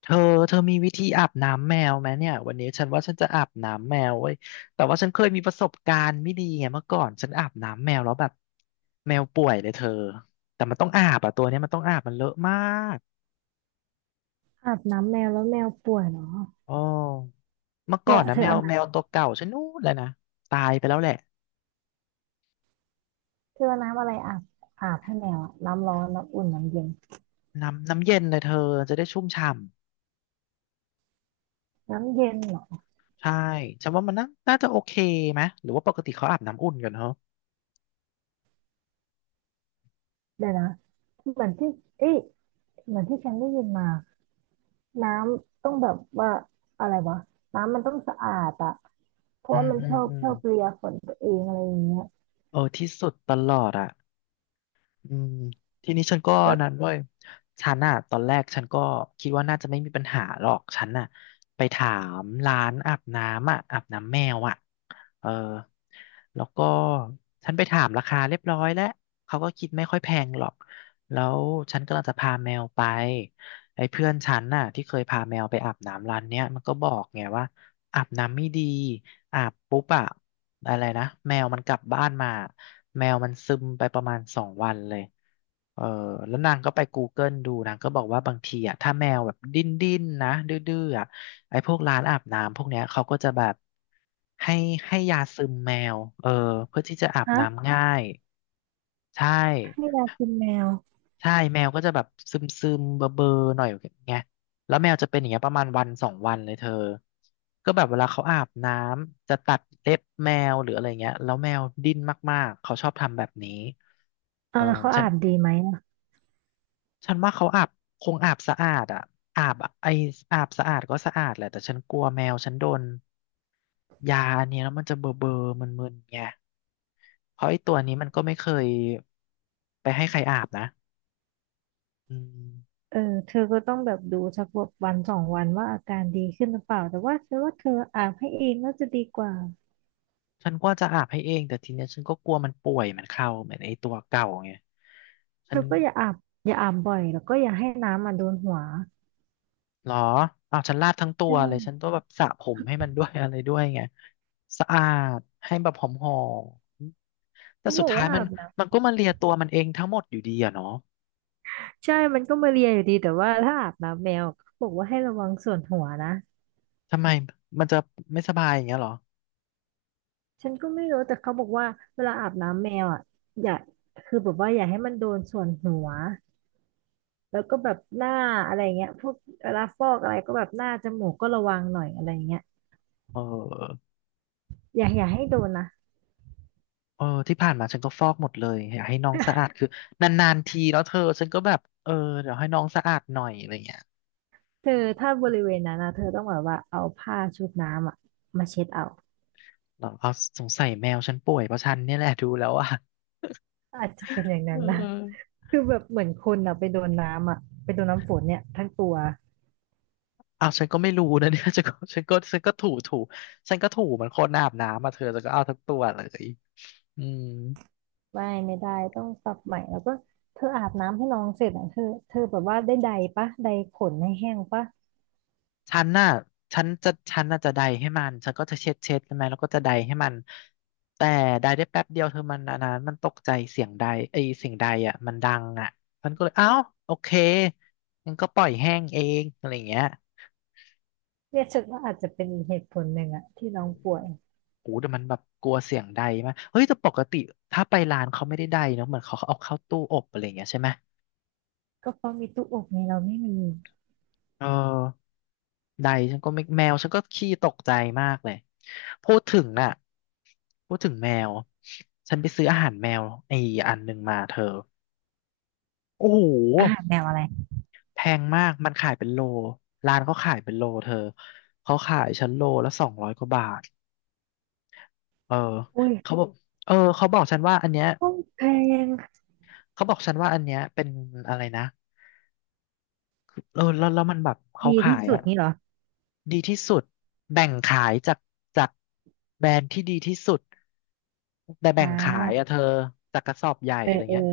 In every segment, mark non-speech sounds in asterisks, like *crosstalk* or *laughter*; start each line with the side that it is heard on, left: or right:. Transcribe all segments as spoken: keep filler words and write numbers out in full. left: เธอเธอมีวิธีอาบน้ำแมวไหมเนี่ยวันนี้ฉันว่าฉันจะอาบน้ำแมวเว้ยแต่ว่าฉันเคยมีประสบการณ์ไม่ดีไงเมื่อก่อนฉันอาบน้ำแมวแล้วแบบแมวป่วยเลยเธอแต่มันต้องอาบอะตัวเนี้ยมันต้องอาบมันเลอะมาก
right: อาบน้ำแมวแล้วแมวป่วยเหรอ
left: อ๋อเมื่อ
right: เธ
left: ก่
right: อ
left: อนนะ
right: เธอ
left: แม
right: เอา
left: ว
right: น้
left: แมวตัวเก่าฉันนู้นเลยนะตายไปแล้วแหละ
right: ำเธอเอาน้ำอะไรอาบ อาบให้แมวอะน้ำร้อนน้ำอุ่นน้ำเย็น
left: น้ำน้ำเย็นเลยเธอจะได้ชุ่มฉ่ำ
right: น้ำเย็นเหรอ
left: ใช่ฉันว่ามันน่าน่าจะโอเคไหมหรือว่าปกติเขาอาบน้ำอุ่นกันเหรอ
right: เดี๋ยวนะเหมือนที่เอ้ยเหมือนที่ฉันได้ยินมาน้ำต้องแบบว่าอะไรวะน้ำมันต้องสะอาดอะเพ
left: อื
right: ราะว่า
left: ม
right: มัน
left: อื
right: ช
left: ม
right: อบ
left: อืม
right: ชอบเลียขนตัวเองอะไรอย่างเงี้ย
left: เออที่สุดตลอดอะ อืมทีนี้ฉันก็
right: แล้ว
left: นั้นเว้ยฉันอะตอนแรกฉันก็คิดว่าน่าจะไม่มีปัญหาหรอก ฉันอะไปถามร้านอาบน้ำอะอาบน้ำแมวอะเออแล้วก็ฉันไปถามราคาเรียบร้อยแล้วเขาก็คิดไม่ค่อยแพงหรอก แล้วฉันกำลังจะพาแมวไปไอ้เพื่อนฉันน่ะที่เคยพาแมวไปอาบน้ำร้านเนี้ยมันก็บอกไงว่าอาบน้ำไม่ดี อาบปุ๊บอะอะไรนะแมวมันกลับบ้านมาแมวมันซึมไปประมาณสองวันเลยเออแล้วนางก็ไป กูเกิล ดูนางก็บอกว่าบางทีอะถ้าแมวแบบดิ้นดิ้นนะดื้อๆอะไอ้พวกร้านอาบน้ำพวกเนี้ยเขาก็จะแบบให้ให้ยาซึมแมวเออเพื่อที่จะอาบ
right: ฮะ
left: น้ำง่ายใช่
right: ให้ยากินแมว
left: ใช่แมวก็จะแบบซึมซึมเบอเบอร์ๆหน่อยไงเงี้ยแล้วแมวจะเป็นอย่างเงี้ยประมาณวันสองวันเลยเธอก็แบบเวลาเขาอาบน้ำจะตัดเล็บแมวหรืออะไรเงี้ยแล้วแมวดิ้นมากๆเขาชอบทำแบบนี้เอ
right: เอา
left: อ
right: แล้วเขา
left: ฉั
right: อา
left: น
right: บดีไหมอะ
left: ฉันว่าเขาอาบคงอาบสะอาดอ่ะอาบอะไออาบสะอาดก็สะอาดแหละแต่ฉันกลัวแมวฉันโดนยาอันเนี้ยแล้วมันจะเบอเบอร์มึนๆไงเพราะไอตัวนี้มันก็ไม่เคยไปให้ใครอาบนะอืม
right: เออเธอก็ต้องแบบดูสักวันสองวันว่าอาการดีขึ้นหรือเปล่าแต่ว่าฉันว่าเธออาบให้เองน่าจะดีกว่า
left: ฉันก็จะอาบให้เองแต่ทีเนี้ยฉันก็กลัวมันป่วยมันเข้าเหมือนไอ้ตัวเก่าไงฉั
right: เธ
left: น
right: อก็อย่าอาบอย่าอาบบ่อยแล้วก็อย่าให้น้ำมาโดนหัว
left: หรออ้าวฉันลาดทั้งตัวเลยฉัน
right: ใช่
left: ต้องแบบสระผมให้มันด้วย *laughs* อะไรด้วยไงสะอาดให้แบบหอมๆแต่
right: เขา
left: สุ
right: บ
left: ด
right: อก
left: ท้าย
right: ว่า
left: มั
right: อา
left: น
right: บน้
left: มันก็มาเลียตัวมันเองทั้งหมดอยู่ดีอะเนาะ
right: ำใช่มันก็มาเลียอยู่ดีแต่ว่าถ้าอาบน้ำแมวเขาบอกว่าให้ระวังส่วนหัวนะ
left: ทำไมมันจะไม่สบายอย่างเงี้ยเหรอ
right: ฉันก็ไม่รู้แต่เขาบอกว่าเวลาอาบน้ำแมวอ่ะอย่าคือแบบว่าอย่าให้มันโดนส่วนหัวแล้วก็แบบหน้าอะไรเงี้ยพวกเวลาฟอกอะไรก็แบบหน้าจมูกก็ระวังหน่อยอะไรเงี้ย
left: เออ
right: อย่าอย่าให้โดนนะ
left: เออที่ผ่านมาฉันก็ฟอกหมดเลยอยากให้น้องสะอาดคือนานๆทีแล้วเธอฉันก็แบบเออเดี๋ยวให้น้องสะอาดหน่อยอะไรเงี้ย
right: เธอถ้าบริเวณนั้นนะเธอต้องแบบว่าเอาผ้าชุบน้ำอ่ะมาเช็ดเอา
left: เหรอเอาสงสัยแมวฉันป่วยเพราะฉันเนี่ยแหละดูแล้วอ่ะ
right: อาจจะเป็นอย่าง
left: เออ
right: นั้นนะ
left: เอ
right: คือแบบเหมือนคนอะไปโดนน้ำอะไปโดนน้ำฝนเนี่ยทั้งตัว
left: ้าฉันก็ไม่รู้นะเนี่ย *laughs* ฉันก็ฉันก็ฉันก็ถูถูฉันก็ถูเหมันคนอาบน้ำมาเธอแันวก็เอาทั้งตัวเลยอืม
right: ไม่ไม่ได้ต้องปรับใหม่แล้วก็เธออาบน้ำให้น้องเสร็จอ่ะเธอเธอแบบว่าได้ใดปะใดขนให้แห้งปะ
left: ฉันน่ะฉันจะฉันน่ะจะใดให้มันฉันก็จะเช็ดเช็ดใช่ไหมแล้วก็จะใดให้มันแต่ใดได้แป๊บเดียวเธอมันอันนั้นมันตกใจเสียงใดไอยเสียงใดอ่ะมันดังอ่ะมันก็เลยอ้าวโอเคงั้นก็ปล่อยแห้งเองอะไรอย่างเงี้ย
right: เนี่ยฉันว่าอาจจะเป็นอีกเหตุผลหนึ่งอะที่น้องป่วย
left: โอ้แต่มันแบบกลัวเสียงใดมากเฮ้ยแต่ปกติถ้าไปร้านเขาไม่ได้ใดเนอะเหมือนเขาเอาเข้าตู้อบอะไรอย่างเงี้ยใช่ไหม
right: ก็เพราะมีตู้อบไงเราไม่มี
left: เออใดฉันก็ไม่แมวฉันก็ขี้ตกใจมากเลยพูดถึงน่ะพูดถึงแมวฉันไปซื้ออาหารแมวไอ้อันหนึ่งมาเธอโอ้โห
right: อ่าแนวอะไร
left: แพงมากมันขายเป็นโลร้านเขาขายเป็นโลเธอเขาขายฉันโลละสองร้อยกว่าบาทเออ
right: อุ้ย
left: เขาบอกเออเขาบอกฉันว่าอันเนี้ย
right: ห้องแพง
left: เขาบอกฉันว่าอันเนี้ยเป็นอะไรนะ เออแล้วแล้วมันแบบเขา
right: ดี
left: ขา
right: ที่
left: ย
right: สุ
left: เนะ
right: ด
left: อะ
right: นี่เหรอ
left: ดีที่สุดแบ่งขายจากจากแบรนด์ที่ดีที่สุดแต่แบ่
right: อ่
left: งขายอะ
right: า
left: เธอจากกระสอบใหญ่
right: เออ
left: อะไร
right: เออ
left: เงี้ย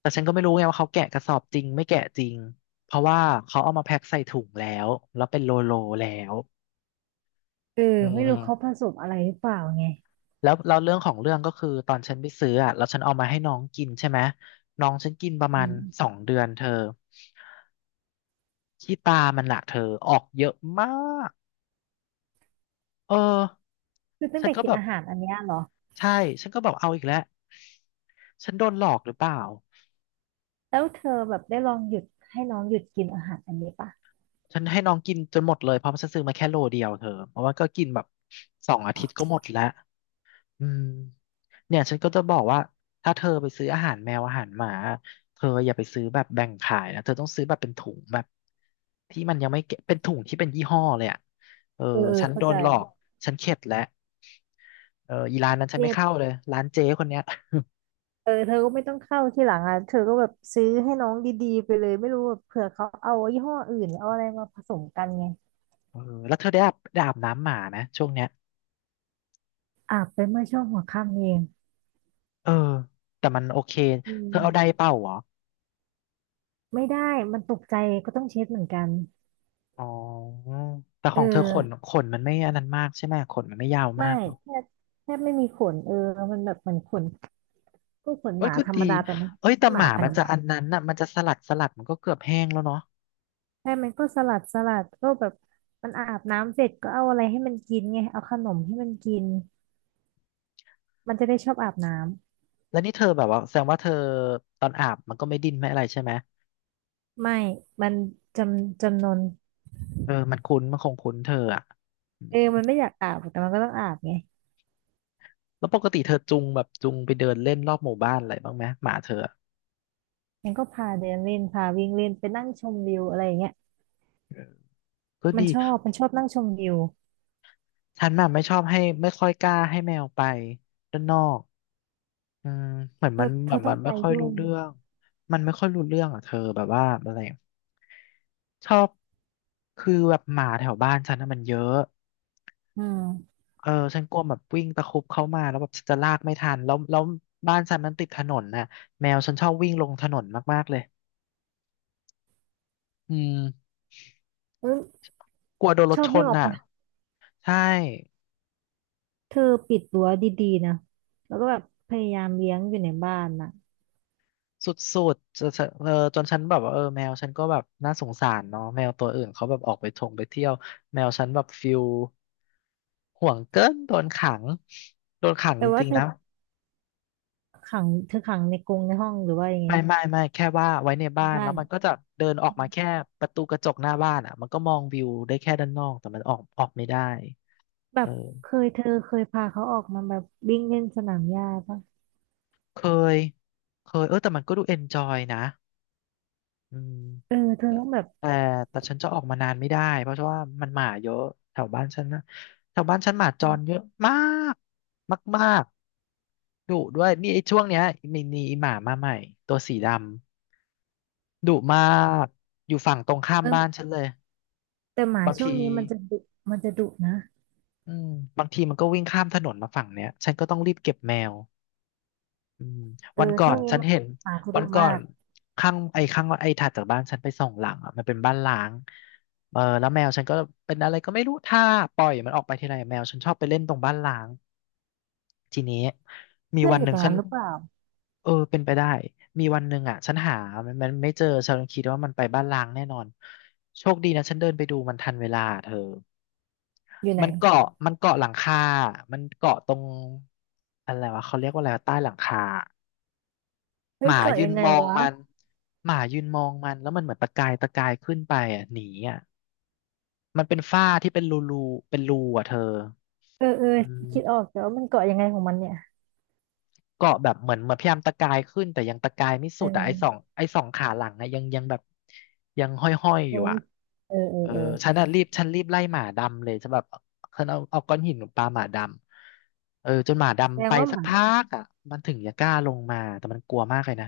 left: แต่ฉันก็ไม่รู้ไงว่าเขาแกะกระสอบจริงไม่แกะจริงเพราะว่าเขาเอามาแพ็คใส่ถุงแล้วแล้วเป็นโลโลแล้ว
right: เออ
left: อื
right: ไม่รู้เขาผ
left: ม
right: สมอะไรหรือเปล่าไง
left: แล้วเราเรื่องของเรื่องก็คือตอนฉันไปซื้ออะแล้วฉันเอามาให้น้องกินใช่ไหมน้องฉันกินประมาณ
right: อื
left: สอ
right: ม
left: งเดือนเธอขี้ตามันละเธอออกเยอะมากเออ
right: คือตั้ง
left: ฉัน
right: แต่
left: ก็
right: กิน
left: แบบ
right: อาหารอันเนี้ยเหรอ
left: ใช่ ฉันก็แบบเอาอีกแล้วฉันโดนหลอกหรือเปล่า
right: แล้วเธอแบบได้ลองหยุดให้น้องหยุดกินอาหารอันนี้ปะ
left: ฉันให้น้องกินจนหมดเลยเพราะฉันซื้อมาแค่โลเดียวเธอเพราะว่าก็กินแบบสองอาทิตย์
right: เอ
left: ก็
right: อ
left: หมดแล้วอืมเนี่ยฉันก็จะบอกว่าถ้าเธอไปซื้ออาหารแมวอาหารหมาเธออย่าไปซื้อแบบแบ่งขายนะเธอต้องซื้อแบบเป็นถุงแบบที่มันยังไม่เก็บเป็นถุงที่เป็นยี่ห้อเลยอ่ะเออ
right: เออ
left: ฉันโด
right: เข้าใจ
left: นหลอกฉันเข็ดแล้วเอออีร้านนั้นฉัน
right: เนี่
left: ไม่
right: ย
left: เข้าเลยร้านเจ๊คนเนี้ย
right: เออเธอก็ไม่ต้องเข้าที่หลังอ่ะเธอก็แบบซื้อให้น้องดีๆไปเลยไม่รู้แบบเผื่อเขาเอายี่ห้ออื่นหรือเอาอะไรมาผสมกันไง
left: เออแล้วเธอได้อาบได้อาบน้ำหมาไหมช่วงเนี้ย
right: อาบไปเมื่อช่วงหัวค่ำเอง
left: เออ แต่มันโอเค
right: อื
left: เธอเอาได
right: ม
left: เป่าเหรอ
right: ไม่ได้มันตกใจก็ต้องเช็ดเหมือนกัน
left: อ๋อแต่ข
right: เอ
left: องเธอขน
right: อ
left: ขนมันไม่อันนั้นมากใช่ไหมขนมันไม่ยาวมา
right: ไม่
left: กเนาะ
right: แทบแทบไม่มีขนเออมันแบบเหมือนขนก็ขน
left: เอ้
right: ห
left: ย
right: มา
left: ก็
right: ธรร
left: ดี
right: มดาแต่มัน
left: เอ้
right: ไม่
left: ยแต่
right: ใช่ห
left: ห
right: มา
left: มา
right: พัน
left: มัน
right: ธุ์
left: จะ
right: ยา
left: อันนั้นน่ะมันจะสลัดสลัดมันก็เกือบแห้งแล้วเนาะ
right: ใช่มันก็สลัดสลัดก็แบบมันอาบน้ำเสร็จก็เอาอะไรให้มันกินไงเอาขนมให้มันกินมันจะได้ชอบอาบน้ำ
left: แล้วนี่เธอแบบว่าแสดงว่าเธอตอนอาบมันก็ไม่ดิ้นไม่อะไรใช่ไหม
right: ไม่มันจำจำนน
left: เออมันคุ้นมันคงคุ้นเธออ่ะอื
right: เออ
left: ม
right: มันไม่อยากอาบแต่มันก็ต้องอาบไง
left: แล้วปกติเธอจูงแบบจูงไปเดินเล่นรอบหมู่บ้านอะไรบ้างไหมหมาเธออะ
right: มันก็พาเดินเล่นพาวิ่งเล่นไปนั่งชมวิวอะไรอย่างเงี้ย
left: เออก็
right: มัน
left: ดี
right: ชอบมันชอบนั่งชมวิว
left: ฉันน่ะไม่ชอบให้ไม่ค่อยกล้าให้แมวไปด้านนอก อืมเหมือน
right: เธ
left: มั
right: อ
left: น
right: เธ
left: แบ
right: อ
left: บ
right: ต้
left: มั
right: อง
left: น
right: ไป
left: ไม่ค่อย
right: ด้ว
left: รู้
right: ย
left: เรื่องมันไม่ค่อยรู้เรื่องอ่ะเธอแบบว่าอะไรอะชอบคือแบบหมาแถวบ้านฉันน่ะมันเยอะ
right: อืม
left: เออฉันกลัวแบบวิ่งตะครุบเข้ามาแล้วแบบฉันจะลากไม่ทันแล้วแล้วบ้านฉันมันติดถนนน่ะแมวฉันชอบวิ่งลงถนนมากๆเลยอืม
right: เออ
left: กลัวโดนร
right: ช
left: ถ
right: อบ
left: ช
right: วิ่ง
left: น
right: ออกไป
left: อ่ะใช่
right: เธอปิดรั้วดีๆนะแล้วก็แบบพยายามเลี้ยงอยู่ในบ้านนะ
left: สุดๆจะจะเออจนฉันแบบว่าเออแมวฉันก็แบบน่าสงสารเนาะแมวตัวอื่นเขาแบบออกไปทงไปเที่ยวแมวฉันแบบฟิลห่วงเกินโดนขังโดนขัง
right: แต่
left: จ
right: ว่า
left: ริง
right: เธ
left: ๆ
right: อ
left: นะ
right: ขังเธอขังในกรงในห้องหรือว่ายังไง
left: ไม่ไม่ไม่แค่ว่าไว้ในบ้าน
right: บ้า
left: แล้ว
right: น
left: มันก็จะเดินออกมาแค่ประตูกระจกหน้าบ้านอ่ะมันก็มองวิวได้แค่ด้านนอกแต่มันออกออกไม่ได้
right: แบ
left: เอ
right: บเค
left: อ
right: ยเธอเคยพาเขาออกมาแบบวิ่งเล่นสนามหญ้าปะ
left: เคยเคยเออแต่มันก็ดูเอนจอยนะอืม
right: เออเธอต้องแบบ
left: แต่แต่ฉันจะออกมานานไม่ได้เพราะว่ามันหมาเยอะแถวบ้านฉันนะแถวบ้านฉันหมาจรเยอะมากมากๆดุด้วยนี่ไอ้ช่วงเนี้ยมีมีหมามาใหม่ตัวสีดำดุมากอยู่ฝั่งตรงข้าม
right: เออ
left: บ้านฉันเลย
right: แต่หมา
left: บาง
right: ช่ว
left: ที
right: งนี้มันจะดุมันจะดุนะ
left: อืมบางทีมันก็วิ่งข้ามถนนมาฝั่งเนี้ยฉันก็ต้องรีบเก็บแมว อืม
right: เออ
left: วันก่อ
right: ช่ว
left: น
right: งนี้
left: ฉั
right: ห
left: นเห็น
right: มาจะ
left: วั
right: ดุ
left: นก่อ
right: มา
left: น
right: ก
left: ข้างไอ้ข้างไอ้ถัดจากบ้านฉันไปส่งหลังอ่ะมันเป็นบ้านล้างเออแล้วแมวฉันก็เป็นอะไรก็ไม่รู้ถ้าปล่อยมันออกไปทีไรแมวฉันชอบไปเล่นตรงบ้านล้างทีนี้มี
right: เพื่อน
left: วัน
right: อ
left: ห
right: ยู่
left: นึ่
right: ต
left: ง
right: รง
left: ฉัน
right: นั้นหรือเปล่า
left: เออเป็นไปได้มีวันหนึ่งอ่ะฉันหามันมันไม่เจอฉันคิดว่ามันไปบ้านล้างแน่นอนโชคดีนะฉันเดินไปดูมันทันเวลาเธอ
right: อยู่ไหน
left: มันเกาะมันเกาะหลังคามันเกาะตรงอะไรวะเขาเรียกว่าอะไรวะใต้หลังคา
right: เฮ้
left: ห
right: ย
left: มา
right: เกาะ
left: ยื
right: ยั
left: น
right: งไง
left: มอง
right: วะ
left: มันหมายืนมองมันแล้วมันเหมือนตะกายตะกายขึ้นไปอ่ะหนีอ่ะมันเป็นฝ้าที่เป็นรูรูเป็นรูอ่ะเธอ
right: เออเออ
left: อืม
right: คิดออกแต่ว่ามันเกาะยังไงของมันเนี่ย
left: เกาะแบบเหมือนเหมือนพยายามตะกายขึ้นแต่ยังตะกายไม่
right: เ
left: สุดอ่ะไอ้สอง
right: ออ
left: ไอ้สองขาหลังอะยังยังแบบยังห้อยๆอยอ
right: ยั
left: ยู่
right: ง
left: อ่ะ
right: ไม่เออเออ
left: เออ
right: เออ
left: ฉันอ่ะรีบฉันรีบไล่หมาดำเลยฉันแบบฉันเอาเอาก้อนหินปาหมาดำเออจนหมา
right: แสด
left: ดำไป
right: งว่าห
left: สัก
right: มา
left: พักอ่ะมันถึงจะกล้าลงมาแต่มันกลัวมากเลยนะ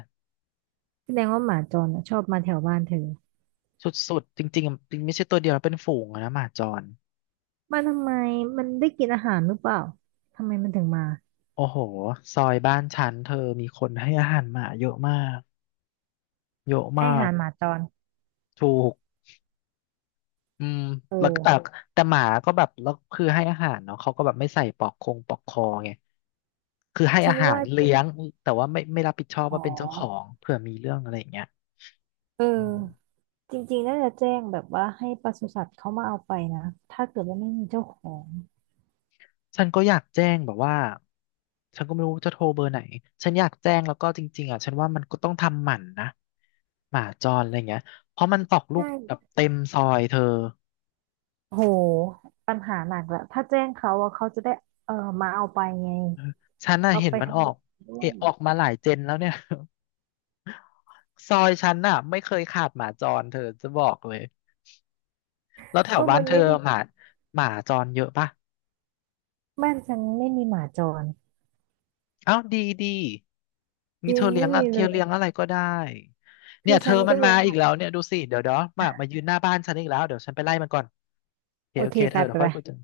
right: แสดงว่าหมาจรอ่ะชอบมาแถวบ้านเธอ
left: สุดๆจริงๆจริงไม่ใช่ตัวเดียวนะเป็นฝูงอะนะหมาจร
right: มาทำไมมันได้กินอาหารหรือเปล่าทำไมมันถึงมา
left: โอ้โหซอยบ้านฉันเธอมีคนให้อาหารหมาเยอะมากเยอะ
right: ให้
left: มา
right: อา
left: ก
right: หารหมาจร
left: ถูกอืม
right: เอ
left: แล้วก็
right: อ
left: แต่แต่หมาก็แบบแล้วคือให้อาหารเนาะเขาก็แบบไม่ใส่ปลอกคงปลอกคอไงคือให้
right: ฉั
left: อา
right: น
left: หา
right: ว่า
left: ร
right: จริง
left: เลี้ยงแต่ว่าไม่ไม่รับผิดชอบ
right: อ๋อ
left: ว่าเป็นเจ้าของเผื่อมีเรื่องอะไรอย่างเงี้ย
right: เอ
left: อืม
right: อจริงๆน่าจะแจ้งแบบว่าให้ปศุสัตว์เขามาเอาไปนะถ้าเกิดว่าไม่มีเจ้าของ
left: ฉันก็อยากแจ้งแบบว่าฉันก็ไม่รู้จะโทรเบอร์ไหน ฉันอยากแจ้งแล้วก็จริงๆอ่ะฉันว่ามันก็ต้องทำหมันนะหมาจรอะไรเงี้ยเพราะมันออกลู
right: ใช่
left: กแบบเต็มซอยเธอ
right: โหปัญหาหนักแหละถ้าแจ้งเขาอะเขาจะได้เออมาเอาไปไง
left: ฉันน่ะ
right: เอา
left: เห็น
right: ไป
left: มัน
right: ท
left: ออก
right: ำด้ว
left: เอะ
right: ย
left: ออกมาหลายเจนแล้วเนี่ย *laughs* ซอยฉันน่ะไม่เคยขาดหมาจรเธอจะบอกเลยแล้วแถว
right: ก็
left: บ้าน
right: มัน
left: เธอ
right: ไม่มี
left: หมาหมาจรเยอะปะ
right: บ้านฉันไม่มีหมาจร
left: อ้าวดีดี
right: จ
left: งี้
right: ริ
left: เธ
right: ง
left: อเลี้
right: ไม่
left: ยง
right: มี
left: อะเธ
right: เล
left: อเลี้ยง
right: ย
left: อะไรก็ได้เนี่
right: คื
left: ย
right: อ
left: เธ
right: ฉั
left: อ
right: น
left: มั
right: ก็
left: น
right: เลี้
left: มา
right: ยงห
left: อีก
right: มา
left: แล้วเนี่ยดูสิเดี๋ยวเดี๋ยวมามายืนหน้าบ้านฉันอีกแล้วเดี๋ยวฉันไปไล่มันก่อนโอเค
right: โอ
left: โอ
right: เค
left: เคเธ
right: ไป
left: อ
right: ไป
left: เดี๋ยวค่
right: ไป
left: อยคุยกัน